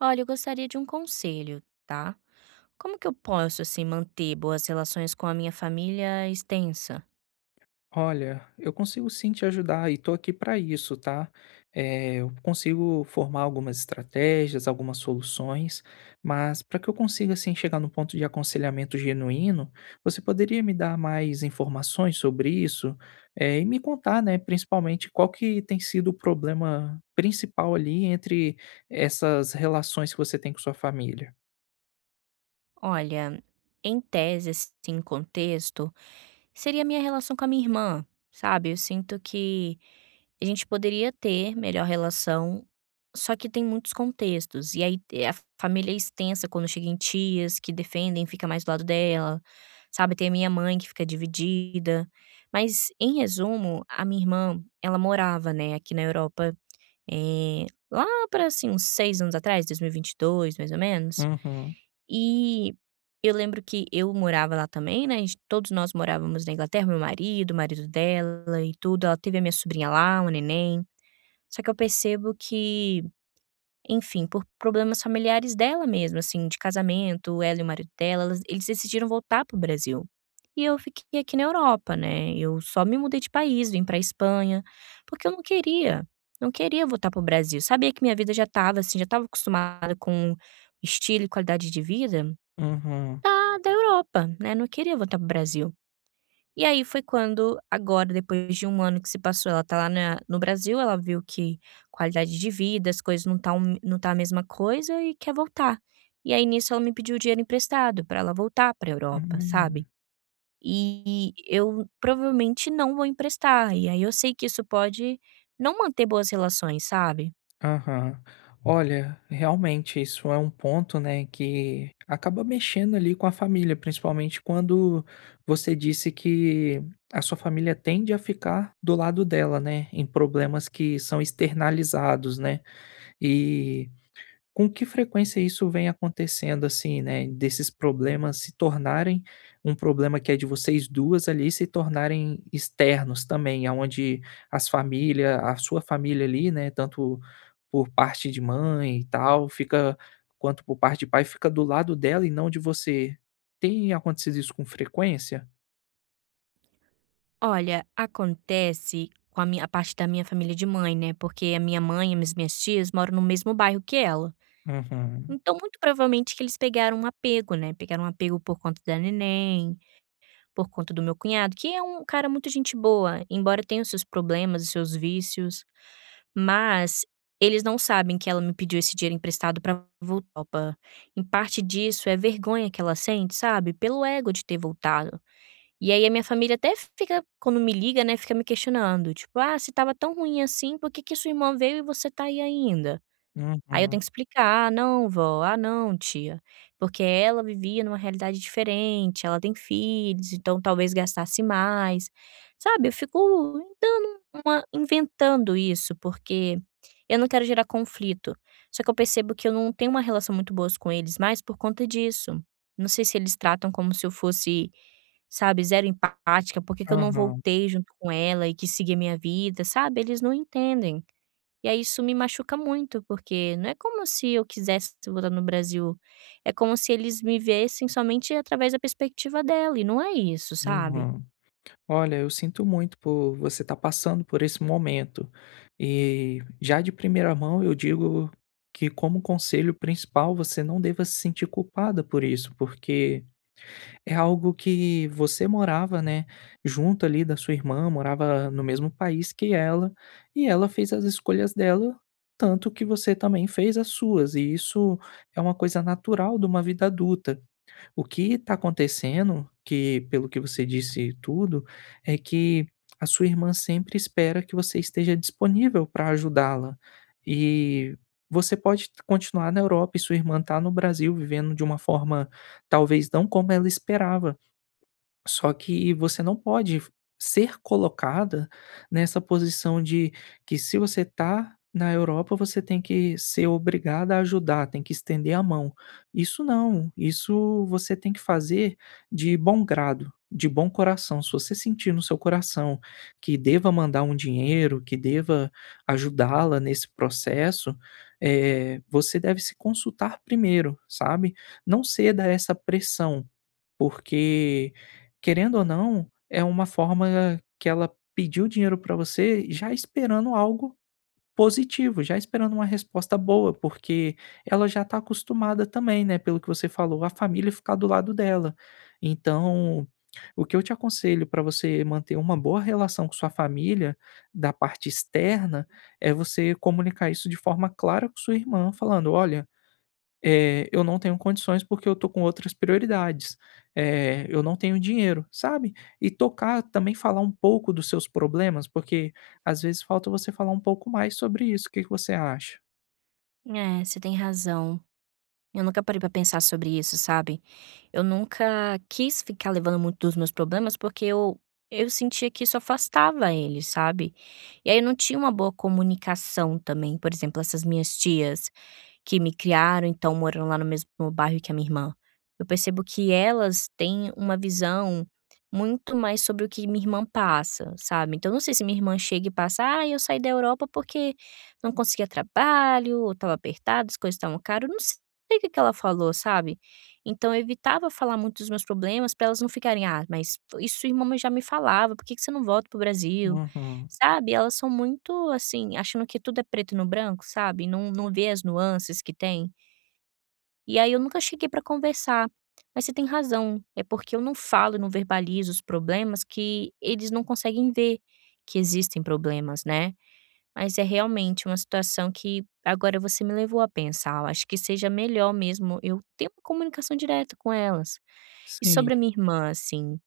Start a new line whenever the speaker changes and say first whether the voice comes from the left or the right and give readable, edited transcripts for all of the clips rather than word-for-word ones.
right: Olha, eu gostaria de um conselho, tá? Como que eu posso, assim, manter boas relações com a minha família extensa?
left: Olha, eu consigo sim te ajudar e tô aqui para isso, tá? Eu consigo formar algumas estratégias, algumas soluções, mas para que eu consiga assim chegar no ponto de aconselhamento genuíno, você poderia me dar mais informações sobre isso, e me contar, né, principalmente qual que tem sido o problema principal ali entre essas relações que você tem com sua família?
right: Olha, em tese, assim, em contexto, seria a minha relação com a minha irmã, sabe, eu sinto que a gente poderia ter melhor relação, só que tem muitos contextos, e aí a família é extensa quando chega em tias que defendem, fica mais do lado dela, sabe, tem a minha mãe que fica dividida. Mas, em resumo, a minha irmã, ela morava, né, aqui na Europa, eh, lá para assim, uns 6 anos atrás, dois mil e vinte e dois, mais ou menos,
left: Uhum.
right: e eu lembro que eu morava lá também, né, a gente todos nós morávamos na Inglaterra, meu marido, o marido dela e tudo, ela teve a minha sobrinha lá, o neném. Só que eu percebo que, enfim, por problemas familiares dela mesmo, assim, de casamento, ela e o marido dela, elas eles decidiram voltar pro Brasil. E eu fiquei aqui na Europa, né, eu só me mudei de país, vim pra Espanha, porque eu não queria, não queria voltar pro Brasil. Sabia que minha vida já estava, assim, já estava acostumada com estilo e qualidade de vida
left: Uhum.
right: da Europa, né, não queria voltar para o Brasil. E aí foi quando agora depois de um ano que se passou, ela tá lá na no Brasil, ela viu que qualidade de vida, as coisas não tá a mesma coisa e quer voltar. E aí nisso ela me pediu dinheiro emprestado pra ela voltar pra Europa, sabe.
left: Hum.
right: E eu provavelmente não vou emprestar, e aí eu sei que isso pode não manter boas relações, sabe.
left: Aham. Olha, realmente isso é um ponto, né, que acaba mexendo ali com a família, principalmente quando você disse que a sua família tende a ficar do lado dela, né, em problemas que são externalizados, né? E com que frequência isso vem acontecendo, assim, né, desses problemas se tornarem um problema que é de vocês 2 ali, se tornarem externos também, aonde as famílias, a sua família ali, né, tanto por parte de mãe e tal, fica quanto por parte de pai, fica do lado dela e não de você. Tem acontecido isso com frequência?
right: Olha, acontece com a parte da minha família de mãe, né, porque a minha mãe e as minhas tias moram no mesmo bairro que ela.
left: Uhum.
right: Então, muito provavelmente que eles pegaram um apego, né, pegaram um apego por conta da neném, por conta do meu cunhado, que é um cara muito gente boa, embora tenha os seus problemas, os seus vícios, mas eles não sabem que ela me pediu esse dinheiro emprestado pra voltar. Opa. Em parte disso é vergonha que ela sente, sabe, pelo ego de ter voltado. E aí a minha família até fica quando me liga, né, fica me questionando, tipo: "Ah, se tava tão ruim assim, por que que sua irmã veio e você tá aí ainda?". Aí eu tenho
left: Uhum.
right: que explicar: "Ah, não, vó. Ah, não, tia", porque ela vivia numa realidade diferente, ela tem filhos, então talvez gastasse mais, sabe. Eu fico dando uma inventando isso, porque eu não quero gerar conflito. Só que eu percebo que eu não tenho uma relação muito boa com eles mais por conta disso. Não sei se eles tratam como se eu fosse, sabe, zero empática, por que que eu não
left: Aham.
right: voltei junto com ela e que seguir a minha vida, sabe. Eles não entendem. E aí isso me machuca muito, porque não é como se eu quisesse voltar no Brasil, é como se eles me vissem somente através da perspectiva dela, e não é isso, sabe.
left: Uhum. Olha, eu sinto muito por você estar passando por esse momento. E já de primeira mão eu digo que, como conselho principal, você não deva se sentir culpada por isso, porque é algo que você morava, né, junto ali da sua irmã, morava no mesmo país que ela, e ela fez as escolhas dela, tanto que você também fez as suas, e isso é uma coisa natural de uma vida adulta. O que está acontecendo, que pelo que você disse e tudo, é que a sua irmã sempre espera que você esteja disponível para ajudá-la. E você pode continuar na Europa e sua irmã está no Brasil vivendo de uma forma talvez não como ela esperava. Só que você não pode ser colocada nessa posição de que se você está na Europa, você tem que ser obrigada a ajudar, tem que estender a mão. Isso não, isso você tem que fazer de bom grado, de bom coração. Se você sentir no seu coração que deva mandar um dinheiro, que deva ajudá-la nesse processo, você deve se consultar primeiro, sabe. Não ceda a essa pressão, porque, querendo ou não, é uma forma que ela pediu dinheiro para você já esperando algo positivo, já esperando uma resposta boa, porque ela já está acostumada também, né, pelo que você falou, a família ficar do lado dela. Então, o que eu te aconselho para você manter uma boa relação com sua família, da parte externa, é você comunicar isso de forma clara com sua irmã, falando: "Olha, eu não tenho condições, porque eu tô com outras prioridades, eu não tenho dinheiro, sabe. E tocar também falar um pouco dos seus problemas, porque às vezes falta você falar um pouco mais sobre isso, o que que você acha?"
right: É, você tem razão. Eu nunca parei pra pensar sobre isso, sabe. Eu nunca quis ficar levando muito dos meus problemas, porque eu sentia que isso afastava ele, sabe. E aí eu não tinha uma boa comunicação também, por exemplo, essas minhas tias que me criaram, então moram lá no mesmo bairro que a minha irmã. Eu percebo que elas têm uma visão muito mais sobre o que minha irmã passa, sabe. Então eu não sei se minha irmã chega e passa: "Ah, eu saí da Europa porque não conseguia trabalho, ou estava apertado, as coisas estavam caro", não sei o que que ela falou, sabe. Então eu evitava falar muito dos meus problemas para elas não ficarem: "Ah, mas isso sua irmã já me falava, por que que você não volta pro Brasil?",
left: Uhum.
right: sabe. Elas são muito, assim, achando que tudo é preto no branco, sabe, não vê as nuances que tem. E aí eu nunca cheguei para conversar. Mas você tem razão, é porque eu não verbalizo os problemas que eles não conseguem ver que existem problemas, né. Mas é realmente uma situação que agora você me levou a pensar, eu acho que seja melhor mesmo eu ter uma comunicação direta com elas. E
left: Sim.
right: sobre a minha irmã, assim,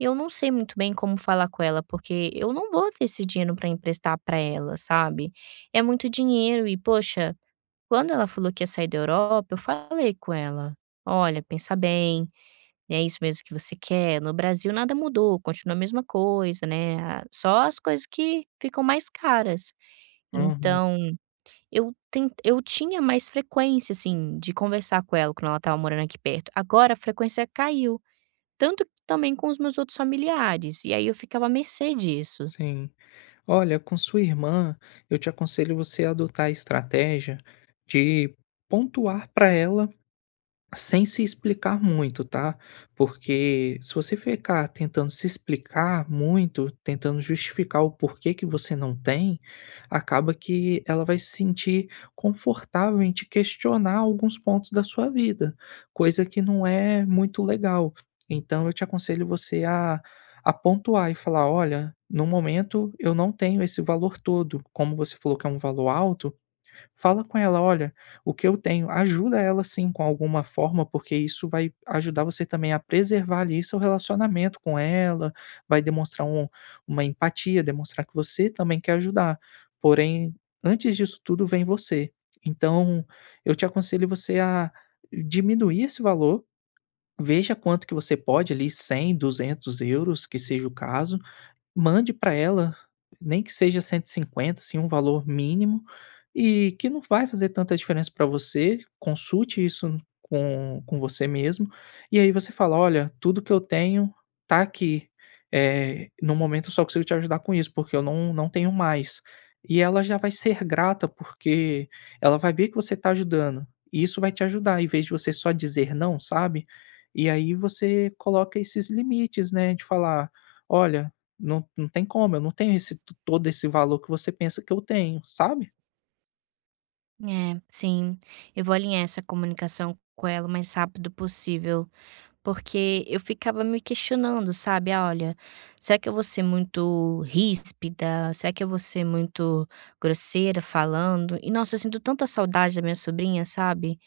right: eu não sei muito bem como falar com ela, porque eu não vou ter esse dinheiro pra emprestar pra ela, sabe. É muito dinheiro e, poxa, quando ela falou que ia sair da Europa, eu falei com ela: "Olha, pensa bem, é isso mesmo que você quer? No Brasil nada mudou, continua a mesma coisa, né, a só as coisas que ficam mais caras".
left: Uhum.
right: Então, eu tinha mais frequência, assim, de conversar com ela quando ela estava morando aqui perto, agora a frequência caiu. Tanto que também com os meus outros familiares, e aí eu ficava à mercê disso.
left: Sim. Olha, com sua irmã, eu te aconselho você a adotar a estratégia de pontuar para ela sem se explicar muito, tá? Porque se você ficar tentando se explicar muito, tentando justificar o porquê que você não tem, acaba que ela vai se sentir confortável em te questionar alguns pontos da sua vida, coisa que não é muito legal. Então eu te aconselho você a pontuar e falar: olha, no momento eu não tenho esse valor todo. Como você falou que é um valor alto, fala com ela: "Olha, o que eu tenho", ajuda ela sim com alguma forma, porque isso vai ajudar você também a preservar ali seu relacionamento com ela, vai demonstrar uma empatia, demonstrar que você também quer ajudar, porém, antes disso tudo vem você. Então, eu te aconselho você a diminuir esse valor, veja quanto que você pode ali, 100 200 euros, que seja o caso, mande para ela, nem que seja 150 assim, um valor mínimo, e que não vai fazer tanta diferença para você, consulte isso com você mesmo, e aí você fala: "Olha, tudo que eu tenho tá aqui, no momento eu só consigo te ajudar com isso, porque eu não tenho mais". E ela já vai ser grata, porque ela vai ver que você está ajudando, e isso vai te ajudar, em vez de você só dizer não, sabe. E aí você coloca esses limites, né, de falar: "Olha, não tem como, eu não tenho esse to todo esse valor que você pensa que eu tenho, sabe?"
right: É, sim, eu vou alinhar essa comunicação com ela o mais rápido possível. Porque eu ficava me questionando, sabe: "Ah, olha, será que eu vou ser muito ríspida? Será que eu vou ser muito grosseira falando?". E, nossa, eu sinto tanta saudade da minha sobrinha, sabe.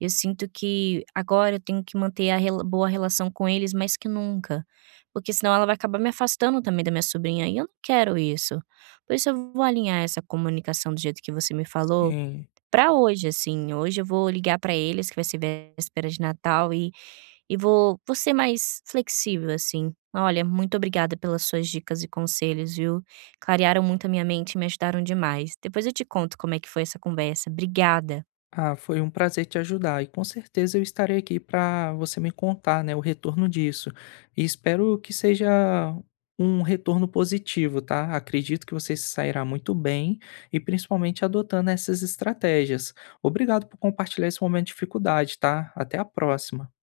right: Eu sinto que agora eu tenho que manter a rela boa relação com eles mais que nunca, porque senão ela vai acabar me afastando também da minha sobrinha, e eu não quero isso. Por isso eu vou alinhar essa comunicação do jeito que você me falou
left: Sim.
right: pra hoje, assim. Hoje eu vou ligar pra eles, que vai ser véspera de Natal, e vou ser mais flexível, assim. Olha, muito obrigada pelas suas dicas e conselhos, viu? Clarearam muito a minha mente e me ajudaram demais. Depois eu te conto como é que foi essa conversa. Obrigada.
left: Ah, foi um prazer te ajudar e com certeza eu estarei aqui para você me contar, né, o retorno disso. E espero que seja um retorno positivo, tá? Acredito que você se sairá muito bem e principalmente adotando essas estratégias. Obrigado por compartilhar esse momento de dificuldade, tá? Até a próxima.